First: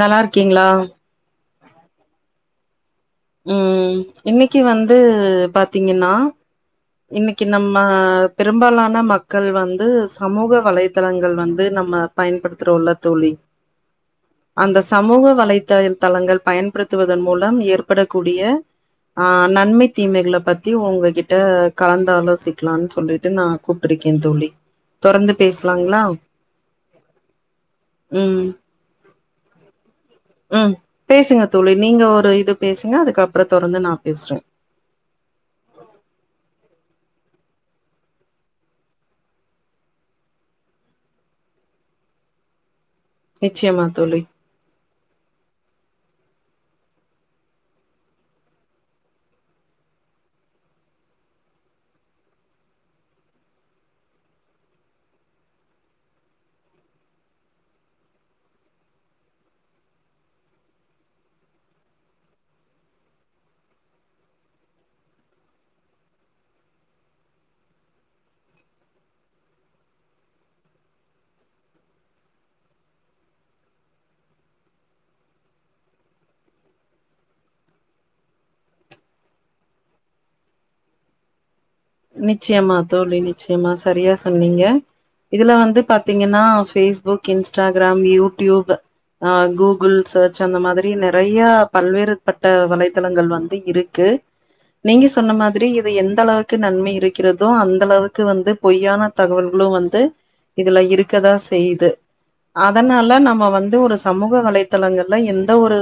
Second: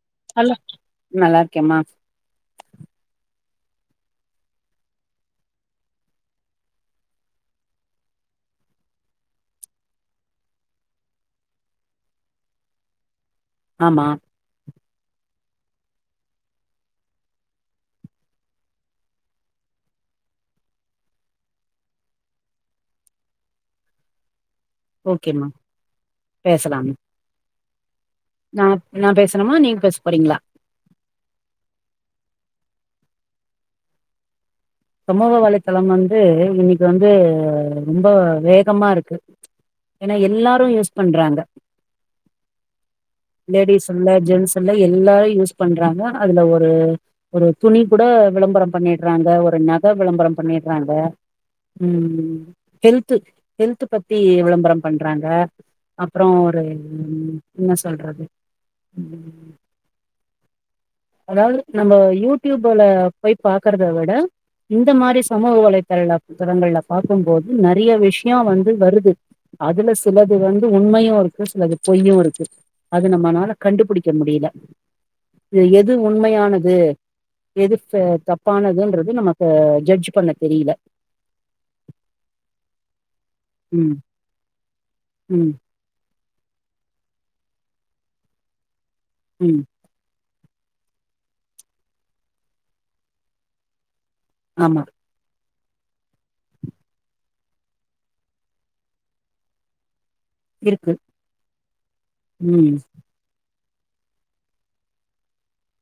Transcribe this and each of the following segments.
நல்லா அல்ல இருக்கீங்களா நல்லா இருக்கியா மா ம் இன்னைக்கு வந்து பாத்தீங்கன்னா இன்னைக்கு நம்ம பெரும்பாலான மக்கள் வந்து சமூக வலைத்தளங்கள் வந்து நம்ம பயன்படுத்துறள்ள தோழி ஆமா அந்த சமூக வலை தை தா தளங்கள் பயன்படுத்துவதன் மூலம் ஏற்படக்கூடிய அஹ் நன்மை தீமைகளை பத்தி உங்ககிட்ட கலந்த ஆலோசிக்கலாம்னு சொல்லிட்டு நான் கூப்பிட்டிருக்கேன் தோழி தொடர்ந்து ஓகேம்மா பேசலாங்களா பேசலாம் ம் நா நா பேசணுமா நீங்க பேச போறீங்களா ம் பேசுங்க தோழி நீங்க ஒரு இது பேசுங்க அது கப்புற தொறந்து நா பேஸ்றே சமூக வலைத்தளம் வந்து இன்னைக்கி வந்து ரொம்ப வேகமாருக்கு ஏனா எல்லாரு யூஸ் பண்றாங்க நிச்சயமா லேடிஸ் இல்ல தோழி ஜென்ஸ் இல்ல எல்லாரு யூஸ் பண்றாங்க அதுல ஒரு ஒரு துணி கூட விளம்பரம் பண்ணிடுறாங்க ஒரு இப்ப நக விளம்பரம் பண்ணிடுறாங்க ம் ஹெல்து ஹெல்த்து பத்தி விளம்பரம் பண்றாங்க அப்புறோ ஒரு ம் என்ன சொல்றது ம் அதாவது நம்ம யூடியூப்ல போய் பாக்கறத விட இந்த மாரி சமூக வலைதளங்க திரங்கள்ல பாக்கும்போது நறைய விஷ்யோ வந்து வருது அதுல சிலது வந்து உண்மையு இருக்கு சிலது பொய்யு இருக்கு அது நம்மானால கண்டுபுடிக்க முடியல இதுல எது உண்மையானது எது சே தப்பானதுன்றது நமக்கு ஜட்ஜ் பண்ண தெரியல நிச்சயமா தோழி நிச்சயமா ம் சரியா சொன்னீங்க ம் இதுல வந்து பாத் தீங்கன்னா பேஸ்புக் இன்ஸ்டாகிராம் யூடியூப் அ ம் கூகுள் சர்ச் ச்சு அந்த மாதிரி நெறையா பல்வேறு பட்ட வலைத்தளங்கள் வந்து இருக்கு ஆமா நீங்க சொன்ன மா திரி இது எந்தலாட் க்கு நன்மை இருக்கிறதோ அந்த அளவுக்கு வந்து பொய்யான தகவல்களு வந்து இதுல இருக்கு இருக்கதா செய்யுது ம் அதனால நம்ம வந் து ஒரு சமூக வலைதளங்கள்ல எந்த ஒரு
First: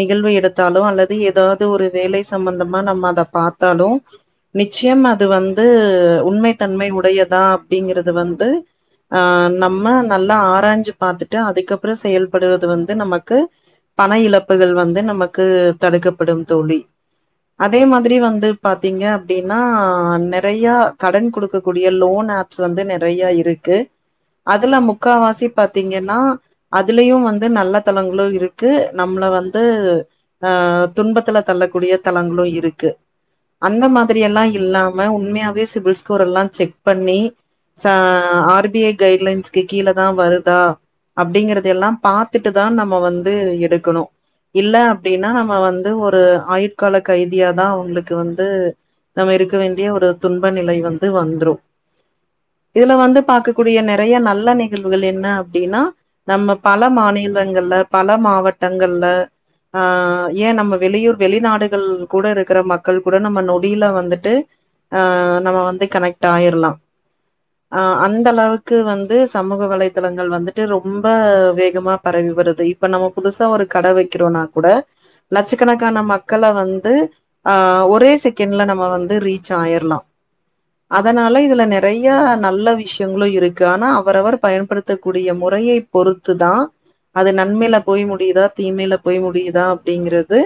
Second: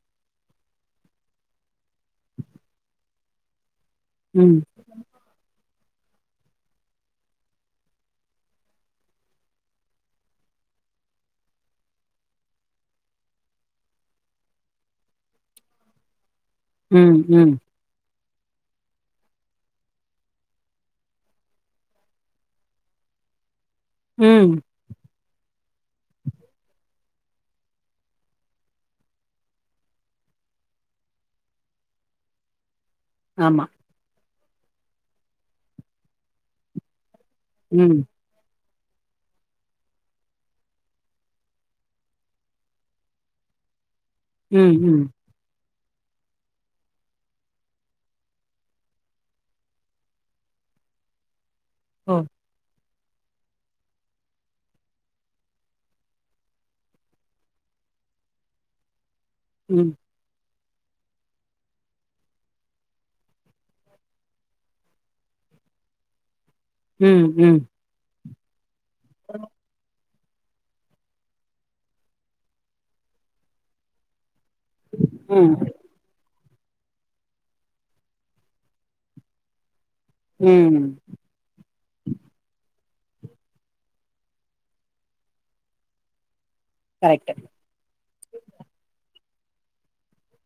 நிகழ்வு எடுத்தாலு அல்லது ஏதாவது ஒரு வேலை சம்பந்தமா நம்ம அத பாத்தாலு ம் நிச்சயமா அது வந்து உண்மைத்தன்மை உடையதா அப்டிங்கறது வந்து அ நம்ம நல்லா ஆராய்ஞ்சி பாத்துட்டு அதுக்கப்புறோ செயல்படுவது வந்து நமக்கு பண இழப்புகள் வந்து நமக்கு தடுக்கப்படும் தோழி ம் ம் அதே மாதிரி வந் து பாத்தீங்க அப்டின்னா நெறையா கடன் குடுக்கக்கூடிய லோன் ஆப்ஸ் வந்து நெறையா இருக் கு ம் அதெல்லா முக்காவா சி பாத்தீங்கன்னா அதுலயு வந்து நல்ல தளங்களு இருக்கு நம்மள வந்து அ துன்பத்துல தள்ளக்கூடிய தளங்களு இருக்கு ஆமா அந்த மாத் திரி எல்லா இல்லாம உண்மையாவே சிபில்ஸ் ஸ்கோரெல்லா செக் பண்ணி சா ம் ஆர் பி ஐ கைட்லைன்ஸ்கு கீழே தா வருதா அப்டிங்கறத எல்லா பாத்துட்டு தா நம்ம வந்து எடுக்கணு இல்ல ம் ம் அப்டின்னா நம்ம வந் ந்து ஒரு ஆயுட்கால கைதியாதா உங்களுக்கு வந்து நம்ம இருக்க வேண்டிய ஒரு துன்ப நிலை வந்து வந்துரு ஒ இதுல வந்து பாக்கக்கூடிய நெறைய நல்ல நிகழ்வுகள் என்ன அப்டின்னா நம்ம பல மாநிலங்கள்ல பல மாவட்டங்கள்ல அ ம் ஏ நம்ம வெளியூர் வெளிநாடுகள் கூட இருக்கற மக்கள் கூட நம்ம நொடியில வந் துட்டு அ நம்ம வந்து கனெக்ட் ஆயி ல்லா ம் ம் அ அந் இந்த லவ்ல் க்கு வந்து சமூக வலை த்தங்கள் வந்துட்டு ரொம்ப வேகமா பரவி வருது இப்ப நம்ம புதுசா ஒரு கட வெக்கிறோனா கூட ம் லட்சக்கணக்கான மக் க்கள வந்து ஆ ஒரே செகண்ட்ல நம் ம வந்து ரீச் ஆயிர்லா ம் அதனால இதுல நெறைய நல்ல விஷ் யங்களு இருக்கு ஆனா அவரவர் பயன்படுத்தக்கூடிய முறையை பொறுத்து தா அது கரெக்ட் நன்மையில போய் முடியுதா தீமையில போய் முடியுதா அப்டிங்கிறது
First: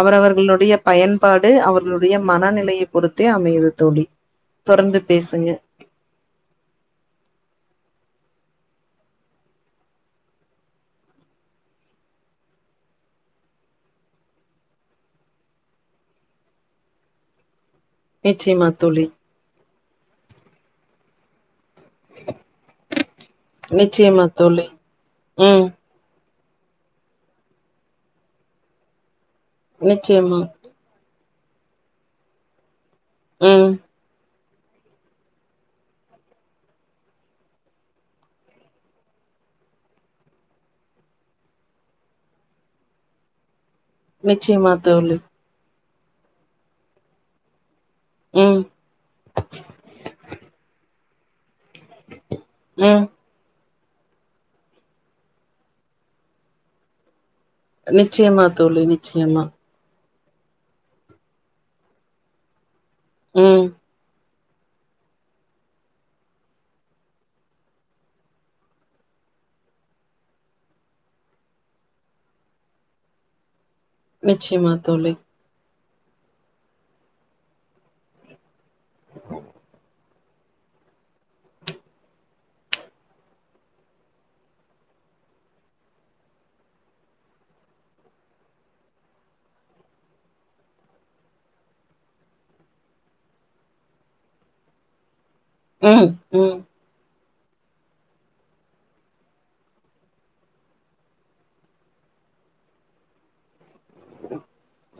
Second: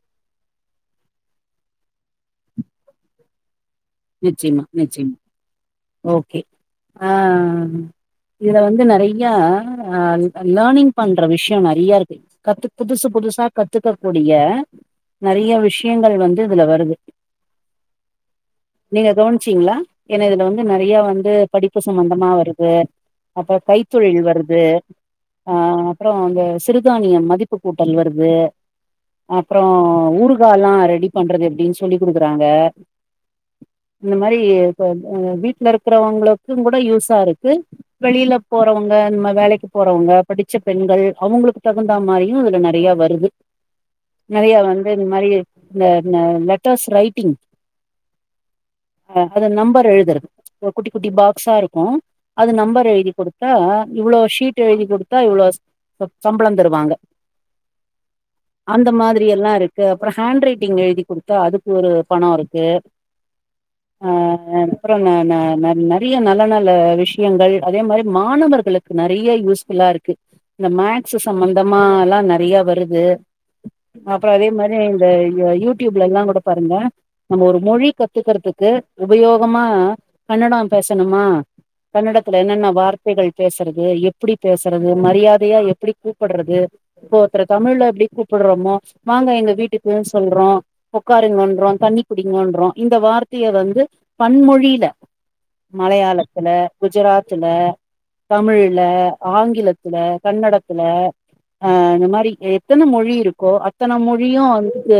அவரவர்களுடைய பயன்பாடு அவர்களுடைய மனநிலை பொறுத்தே அமையுது தோழி. நிச்சியமா தொடர்ந்து நிச்சியமா பேசுங்க. ஓகே ஆ இதுல வந்து நெறைய ஆ லேர்னிங் பண்ற விஷயோ நெறைய இருக்கு கத்து புதுசு புதுசா கத்துக்கக்க கூடிய நெறைய விஷயங்கள் வந்து இதுல வருது நிச்சயமா தோழி. நீங்க கவனிச்சீங்களா ஏன்னா இதுல வந்து நெறைய வந் து படிப்பு சம்பந்தமா வருது அப்பற நிச்சயமா கைத்தொழில் வருது தோழி. அ ம். அப்றோ அந்த சிறுதானியம் மதிப்பு கூட்டல் வருது அப்றோ நிச்சயமா. ஊறுகா லா ரெடி பண்றது எப்படின்னு சொல்லி குடுக்குறாங்க ம் ரி இப்ப வீட்ல இருக்றவங்களுக்கூ கூட யூஸா இருக்கு வெளியில போறவங்க இந்த வேலைக்கு போறவங்க படிச்ச பெண்கள் அவங்களுக்கு தகுந்தா மாரியு இதுல நெறைய வருது நெறைய நிச்சயமா வந்து இந்த தோழி. மாரி இந்த இந்த லெட்டர்ஸ் ரைட்டிங் ம். அ அத நம்பர் எழுதுறது குட்டி குட்டி பாக்ஸா இருக் க்கூ அது நம்பர் ம். எழுதி கொடுத்தா இவ்ளோ ஷீட் எழுதி கொடுத்தா இவ்ளோ ச சம்பளம் தருவாங்க நிச்சியமா தோழி நிச்சியமா அப்பற ஹேண்ட் ரைட்டிங் எழுதி குடுத்தா அதுக்கு ஒரு பணம் இருக்கு ம் அ அப்பறோ ந ந நறைய நல்ல நல்ல விஷயங்கள் அதே மாரி மாணவர்களுக்கு நறைய யூஸ்புல்லா இருக்கு இந்த மேக்ஸ் சம்பந்தமால்லா நெறைய வருது அப்பறோ அதே நிச்சயமா மாரி இந்த தோழி. யூ டியூப்ல எல்லா கூட பாருங்க நம்ம ஒரு மொழி கத்துக்கிறதுக்கு உபயோகமா கன்னடம் பேசணுமா கன்னடத்துல என்னென்ன வார்த்தைகள் பேசுறது எப்டி பேசுறது மரியாதையா எப்டி கூப்பட்றது இப்ப ஒருத்தர தமிழ்ல எப்டி கூப்பிட்றோமோ வாங்க எங்க வீட்டுக்கு சொல்றோ உக்காருங்கன்றோ தண்ணிக்குடிங்கன்றோ இந்த வார்த்தைய வந்து பன்மொழில ம். மலையாளத்துல ம். குஜராத் த்தில தமிழ்ல, ஆங்கிலத்துல, கன்னடத்துல ஆ இந்த மாரி எத்தன மொழி இருக்கோ அ த்தன மொழியு வந்துட்டு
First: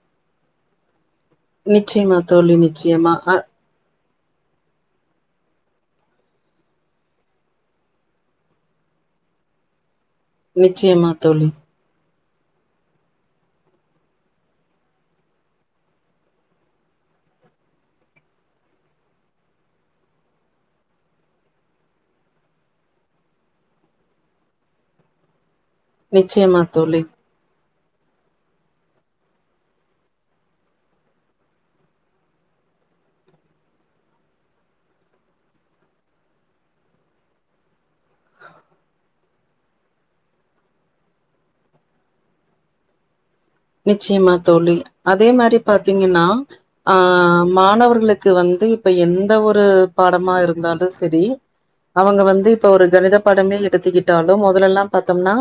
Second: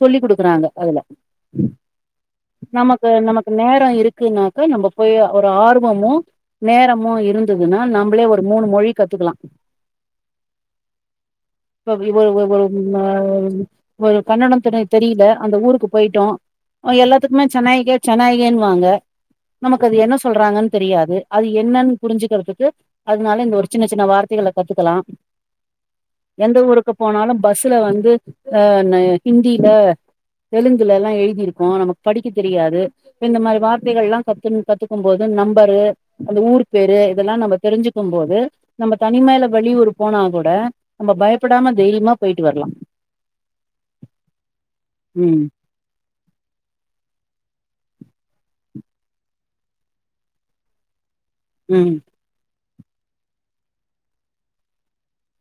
சொல்லி குடு க்குறாங்க அதுல நிச்ச யமா தோழி நிச்சயமா அ கினாக்க நம்ப போய் ஒரு ஆர்வமோ நேரமோ இருந்ததுனா நம்மளே ஒரு மூணு மொழி கத்துக்கலா நிச்சயமா தோழி இவரு ஒரு ஒரு ஹ ஒரு கன்னடத்தில தெரியல அந்த ஊருக்கு போயிட்டோ அவன் எல்லாத்துக்குமே சனாய்க்கே சனாய்க்கேன்னுவாங்க நமக்கு அது என்ன சொல்றாங்கன்னு தெரியாது அது என்னனு புரிஞ்சுக்கிறதுக்கு அதனால இந்த ஒரு சின்ன சின்ன வார்த்தைகள கத்துக்கலா எந்த நிச்சயமா ஊருக்கு தோழி, போனாலும் பஸ் ல வந்து ஹிந்தில தெலுங்குல எல்லா எழுதிரு கோ நமக்கு படிக்கத் தெரியாது இப்ப இந்த மாரி வார்த்தைகள் எல்லா கத்து கத்துக்கும் போது நம்பரு அந்த ஊர் பேரு இதெல்லா நம்ம தெரிஞ்சுக்கும் போது நம்ம தனிமைல வெளியூர் போனா கூட நம்ம பயப்படாம தைரியமா போயிட்டு வரலாம் நிச்சயமா தோழி அதே மாரி பாத்தீங்கன்னா ஆ மாணவர்களுக்கு வந்து இப்ப எந்த ஒரு பாடமா இருந்தாலு செரி ம் அவுங்க வந்து இப்போ ஒரு கணித பாடமே எடுத்துக்கிட்டாலும் முதலெல்லாம் பாத்தம்னா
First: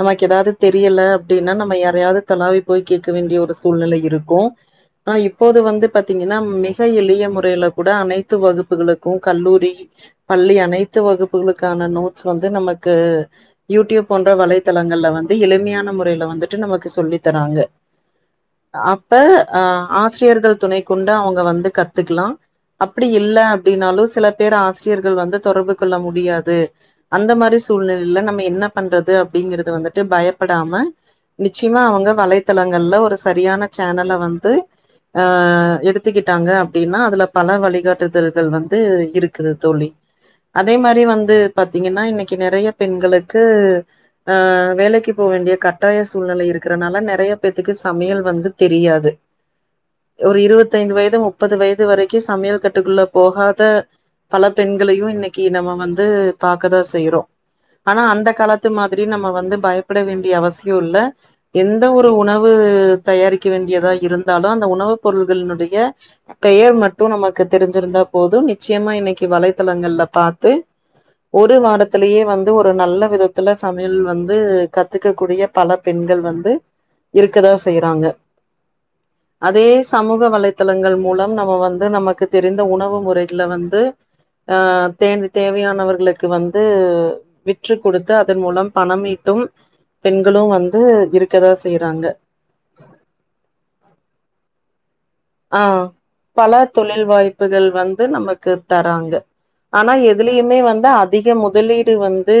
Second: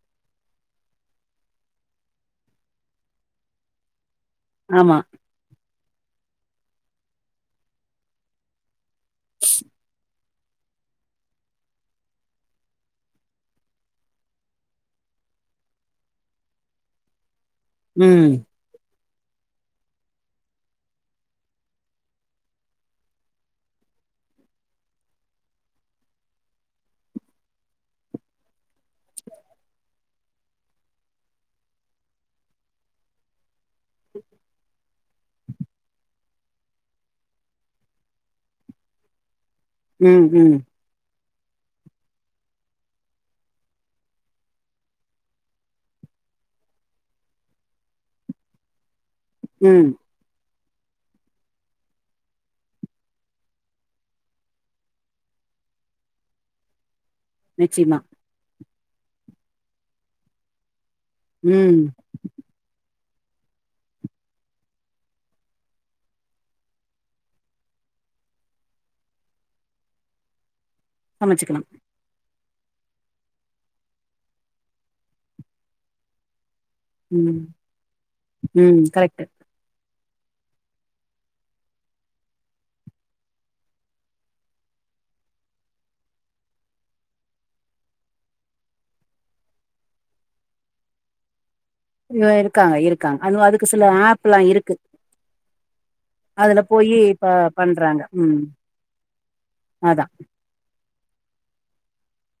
நமக்கு எதாவது தெரில அப்டின்னா நம்ம யாரையாவது தொலாவி போய் கேட்க வேண்டிய ஒரு சூழ்நிலை இரு க்கு ஆமா ஆனா இப்போது வந்து பாத்தீங்கன்னா மிக எளிய முறையில கூட அனைத்து வகுப்புகளுக்கு கல்லூரி, பள்ளி அனைத்து வகுப்புகளுக்கான நோட்ஸ் வந்து நமக்கு யூடியூப் போன்ற வலைத்தளங்கள்ல வந்து எளிமையான மொறையில வந்துட்டு நமக்கு சொல்லி தறாங்க ம் அப்ப ஆ ஆசிரியர்கள் துணை கொண்டு அவுங்க வந்து கத்துக்கலா அப்டி இல்ல அப்டின்னாலு சில பேர் ஆசிரியர்கள் வந்து தொடர்பு கொள்ள முடியாது அந்த மாரி சூழ்நிலைல நம்ம என்ன பண்றது அப்டிங்கிறது வந்துட் டு பயப்படாம நிச்சியமா அவுங்க வலைத்தளங்கள்ல ஒரு சரியான ச்சேனல வந்து ஆ எடுத்துக்கிட்டாங்க அப்டின்னா அதுல பல வழிகாட்டுதல்கள் வந்து இரு க்குது தோழி ம் ம் அதே மாரி வந்து து பாத்தீங்கன்னா இன்னிக்கு நெறயா பெண்களுக்கு அ வேலைக்கு போ வேண்டிய கட்டாய சூழ்நிலை இருக்கிறனால நெறயா பேத்துக்கு சமையல் வந்து தெரியாது ம் ஒரு இருவ த்தைந்து வயது முப்பது வயது வரைக்கு சமையல் கட்டுக்குள்ள போகாத பல பெண்களையு இன்னிக்கு நம்ம வந்து பாக்கதா செய்றோ நிச்சயமா ஆனா அந்த கால இது மாரி நம்ம வந்து பயப்பட வேண்டிய அவசியோ இல்ல ம் எந்த ஒரு உணவு தயாரிக்க வேண்டியதா இருந்தாலு அந்த உணவு பொருள்கள்னுடைய பெயர் மட்டு நமக்கு தெரிஞ்சிருந்தா போது நிச்சியமா இன்னிக்கு வலைத்தளங்கள்ல பாத்து ஒரு சமைச்சுக்கலா வாரத்திலயே வந் இது ஒரு நல்ல விதத்துல சமையல் வந்து கத்துக்கக் கூடிய பல பெண்கள் வந் து ம் இருக்கதா செய்றாங்க ம் கரெக்ட் அதே சமூக வலைதளங்கள் மூலம் நம்ம வந்து நமக்கு தெரிந்த உணவு முறைகள வந்து ஆ தேனு தேவையானவர்களுக்கு வந்து விற்று கொடுத்து அதன் மூலம் பணம் ஈட்டும் பெண்களு வந்து இருக் க தா ஆ இருக்காங்க இருக்காங்க அதுவு அதுக்கு சில ஆப்லா இருக்கு ஆ பல அதுல போயி தொழில் ப வாய்ப்புகள் பண்றாங்க வந்து ம் நமக்கு தராங்க ஆனா அதா எதுலயுமே வந்து அதிக முதலீடு வந்து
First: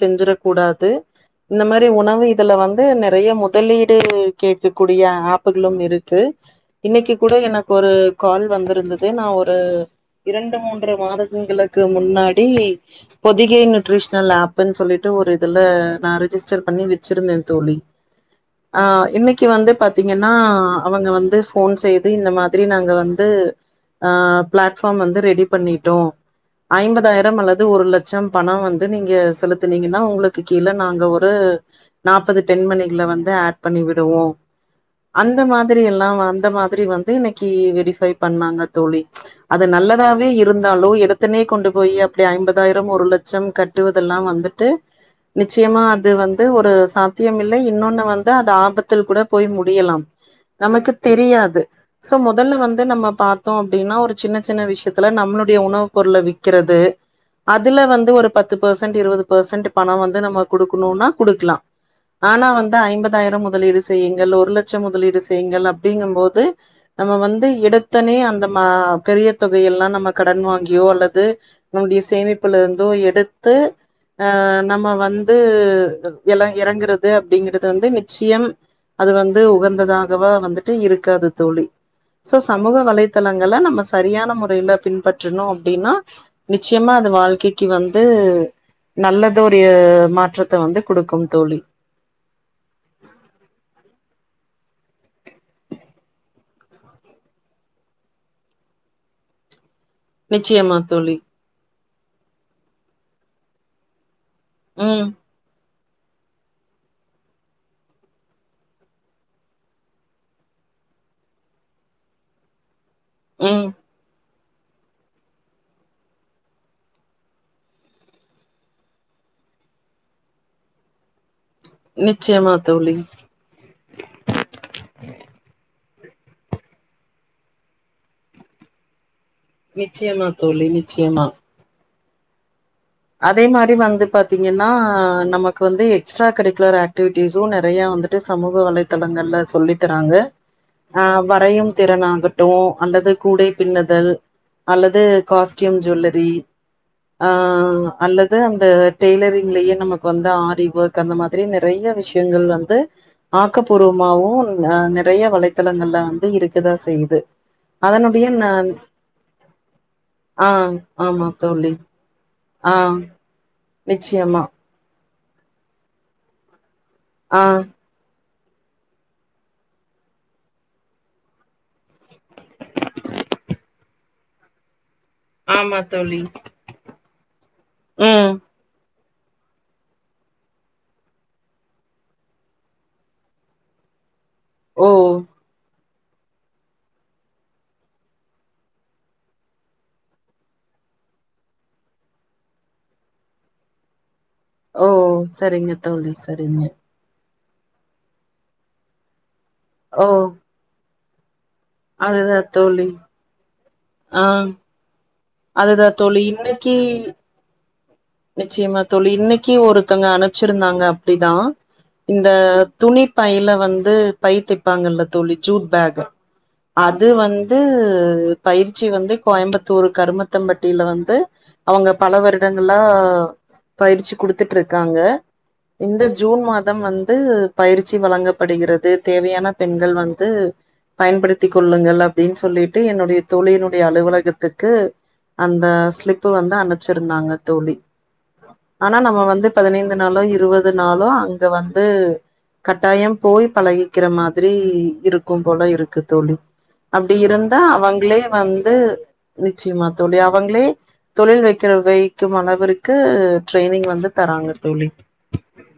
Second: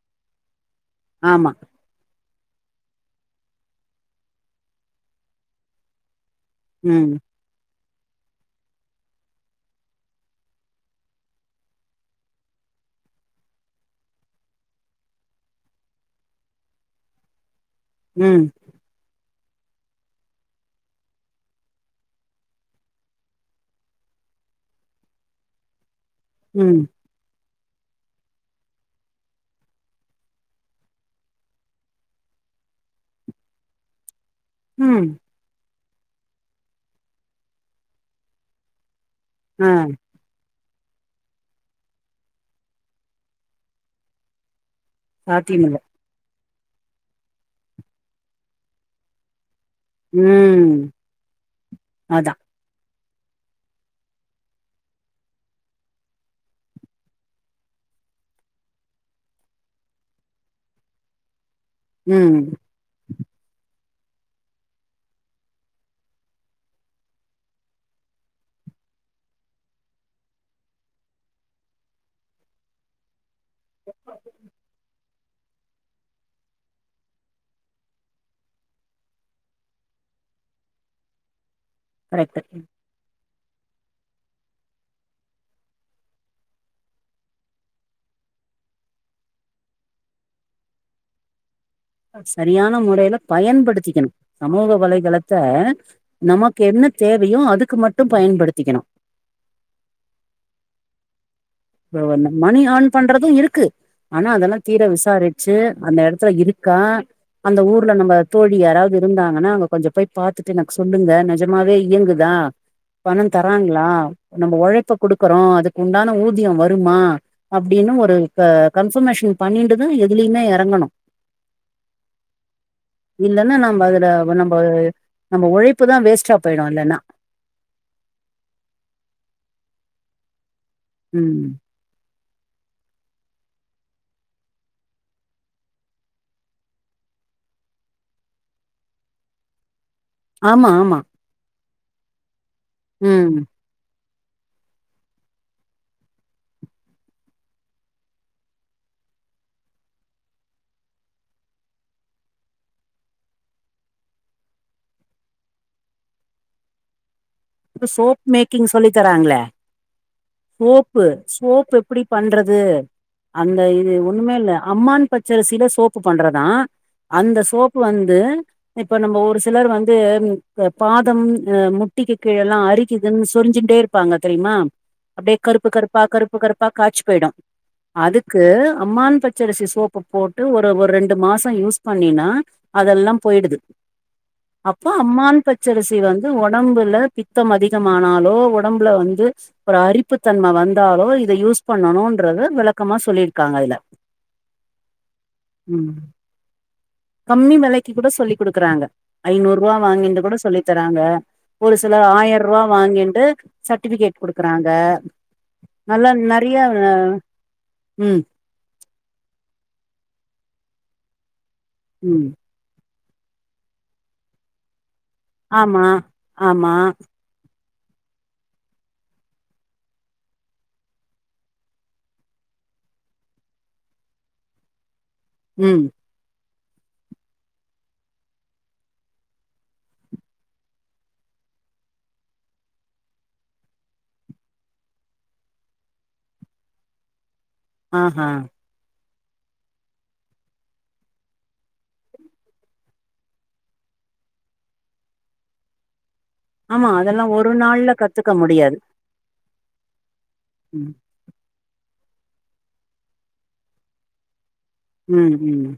செஞ்சிரக் கூடாத் து ஆமா இந்த மாரி உணவு இதுல வந்து நெறைய மொதலீடு கேட்கக்கூடிய ஆப்புகளும் இருக்கு இன்னைக்கு ம் கூட எனக்கு ஒரு கால் வந்துருந்தது நா ஒரு இரண்டு மூன்று மாதங்களுக்கு முன்னாடி பொதிகை நியூட்ரிஷனல் ஆப்ன் சொல்லிட்டு ஒரு இதுல நா ரிஜிஸ்டர் பண்ணி வச்சிருந்த தோழி ம் ஆ இன்னைக் கு வந்து பாத்தீங்கன்னா அவங்க வந்து ஃபோன் செய் திரி இந்த மாதிரி நாங்க வந்து ஆ பிளாட்பார்ம் வந்து ரெடி பண்ணிட்டோ ம் ஐம்பதாயிரம் அல்லத் து ஒரு லட்சம் பணோ வந்து நீங்க செலுத்துனீங்கனா உங்களுக்கு கீழ நாங்க ஒரு நாப்பது பெண்மணிகள வந்து ஆட் பண்ணி விடுவோ ம் அந்த மாத் திரி எல்லா வந்த மாத் திரி வந்து இன்னைக்கி வெரி ஃபை பண்ணாங்க தோழி ப்ச் அது ஆ நல்லதாவே இரு இருந்தாலு எடுத்துனே கொண்டு போய் அப்டி ஐம்பதாயிரம் ஒரு லட்சம் கட்டுவதெல்லா வந்துட்டு சாத்தியமில்ல நிச்சயமா அது வந் து ஒரு சாத்தியம் இல்லை இன்னொன்னு வந்து அது ஆபத்தில் கூட போய் மு முடியல்லாம் ம் நமக்கு தெரியாது சோ அதா மொதல்ல வந் து நம்ம பாத்தோ அப்டினா ஒரு சின்ன சின்ன விஷியத்துல நம்மளுடைய உணவு பொருள விக்கிறது அதுல வந்து ஒரு பத்து பர்சன்ட் இருவது பர்சன்ட் பணோ வந்து நம்ம குடுக்கணுனா குடுக்லா ம் ஆனா வந்து ஐம்பதாயிரம் முதலீடு செய்யுங்கள் ஒரு லட்ச மொதலீடு செய்ங்கள் அப்டிங்கம்போது நம்ம வந்து எடுத்தனே அந்த மா பெரிய தொகையெல்லா நம்ம கடன் வாங்கியோ அல்லது நம்முடைய சேமிப்புலருந்தோ எடுத்து அ நம்ம வந்து எல்லா எறங்குறது அப்டிங்கறத வந்து நிச்சியம் அது வந்து உகந்ததாகவா வந்துட்டு இருக்காது தோழி சோ கரெக்ட்டு சமூக வலைத் தலங்கள நம்ம சரியான முறையில பின்பற்றனு அப்டினா நிச்சயமா அது வாழ்க்கைக்கு வந்து நல்லதோடைய மாற்றத்த வந்து குடுக்கும் தோழி சரியான முறையில பயன்படுத்திக்கனு சமூக வலைதளத்த நமக்கு என்ன தேவையோ அதுக்கு மட்டும் பயன்படுத்திக்கணும் நிச்சயமா தோழி ப்ரோ [unintelligible] மணி ஆன் பண்றதும் இருக்கு ஆனா அதெல்லா தீர ம் விசாரிச்சு அந்த இடத்துல இருக்கா அந்த ஊர்ல நம்ம தோழி யாராவது இருந்தாங்கன்னா அங்க கொஞ்ச போய் பாத்துட்டு எனக்கு சொல்லுங்க நிஜமாவே இயங்குதா பணம் ம் தராங்களா நம்ம உழைப்ப கொடுக்குறோம் அதுக்கு உண்டான ஊ தியம் வருமா அப்படின்னு ஒரு க கன்பர்மேஷன் பண்ணிட்டுதா எதுலயுமே இறங்கணும் நிச்சயமா தோழி இல்லன்னா நம்ம அதுல நம்ம நம்ம உழைப் இப்பதா வேஸ்டா போயிடும் இல்லனா நிச்சயமா தோழி நிச்சயமா அதே மாரி வந்து பாத்தீங்கன்னா நமக்கு வந்து எக்ஸ்ட்ரா கரிக்குலர் ஆக்டிவிட்டிஸும் நறைய வந்துட்டு சமூக வலைதளங்கள்ல சொல்லி தறாங்க ஆமா ஆமா ஆ வரையும் திறனாங்க டோ அல்லது ம் கூடை பின்னுதல் அல்லது காஸ்ட்யூம் ஜுவல்லரி ஆ அல்லது அந்த டெய்லரிங்லயே நமக்கு வந்து ஆரி ஒர்க் அந்த மாதிரி நறைய விஷயங்கள் வந்து ஆக்கப்பூர்வமாவும் அ நறைய வலைத்தளங்கள்ல வந்து இருக்கதா செய்து சோப் மேக்கிங் சொல்லிதராங்களே ஆ சோப்பு ஆமா தோழி சோப் எப்படி பண்ற து ஆ [unintelligible] இது ஒண்ணுமே நிச்சயமா இல்ல அம்மான் பச்சரிசியில சோப்பு பண்றதா அந்த ஆ சோப்பு வந்து இப்ப நம்ம ஒரு சிலர் வந்து பாதம் அ முட்டிக்கு கீழ எல்லாம் அரிக்குதுன் சொரிஞ்சிட்டே இருப்பாங்க தெரியுமா அப்படியே கருப்பு ஆமா கருப்பா தோழி கருப்பு கருப்பா காய்சு போயிடும் ம் அதுக்கு அம்மான் பச்சரிசி சோப்பு போட்டு ஒரு ஒரு ரெண்டு மாசம் யூஸ் பண்ணினா அதெல்லாம் போயிடுது ஓ அப்பா அம்மான் பச்சரிஸ் இது வந்து உடம்புல பித்தம் அதிகமானாலோ உடம்புல வந்து ஒரு அரிப்புத்தன்மை வந்தாலோ இத யூஸ் பண்ணணுன்றத விளக்கமா சொல்லியிருக்காங்க அதுல ஓ சரிங்க ம் தோழி சரிங்க கம்மி விலைக்கு கூட சொல்லி கொடுக்குறாங்க ஐநூறு ரூபா ஓ வாங்கிந்து கூட சொல்லித்தராங்க ஒரு சில அதுதா ஆயிர ரூபா தோழி வாங்கிட்டு சர்ட்டிபிகேட் குடுக்குறாங்க அதுதான் நல்லா தோழி நெறைய இன்னைக்கி ம் நிச்சயமா தோழி இன்னைக்கி ஒருத்தங்க அனுப் ச்சிருந்தாங்க அப்டிதான் இந்த ம் துணி பையில வந்து பை தெப்பாங்கல்ல தோழி ஜூட் ஆமா பேக் ஆமா அது வந் து பயிற்சி வந்து கோயம்புத்தூர் கருமத்தம்பட்டியில வந்து அவங்க பல வருடங் ல்லா பயிற்சி குடுத்துட்ருக்காங்க ம் இந்த ஜூன் மாத் தம் வந்து பயிற்சி வழங்கப்படுகிறது தேவையான பெண்கள் வந்து பயன்படுத்திக் கொள்ளுங்கள் அப்டின்னு சொல்லிட்டு என்னுடைய தோழினுடைய அலுவலகத்துக்கு அந்த ஸ்லிப்பு வந்து அனுப்ச்சிருந்தாங்க தோழி ஆஹா ஆனா நம் இப்போ வந்து பதினைந்து நாளோ இருவது நாளோ அங்க வந்து கட்டாயம் போய் பழகிக்கிற மாதிரி இருக்கும் போல இருக்கு தோழி ஆமா அப்டி அதெல்லா ஒரு இருந்தா நாள்ல அவங்களே கத்துக்க வந்து முடியாது நிச்சியமா தோழி அவங்களே ம் தொழில் வைக் குற வை தும் அளவிற்கு ட்ரெயினிங் வந்து தராங்க தோழி ம் ம்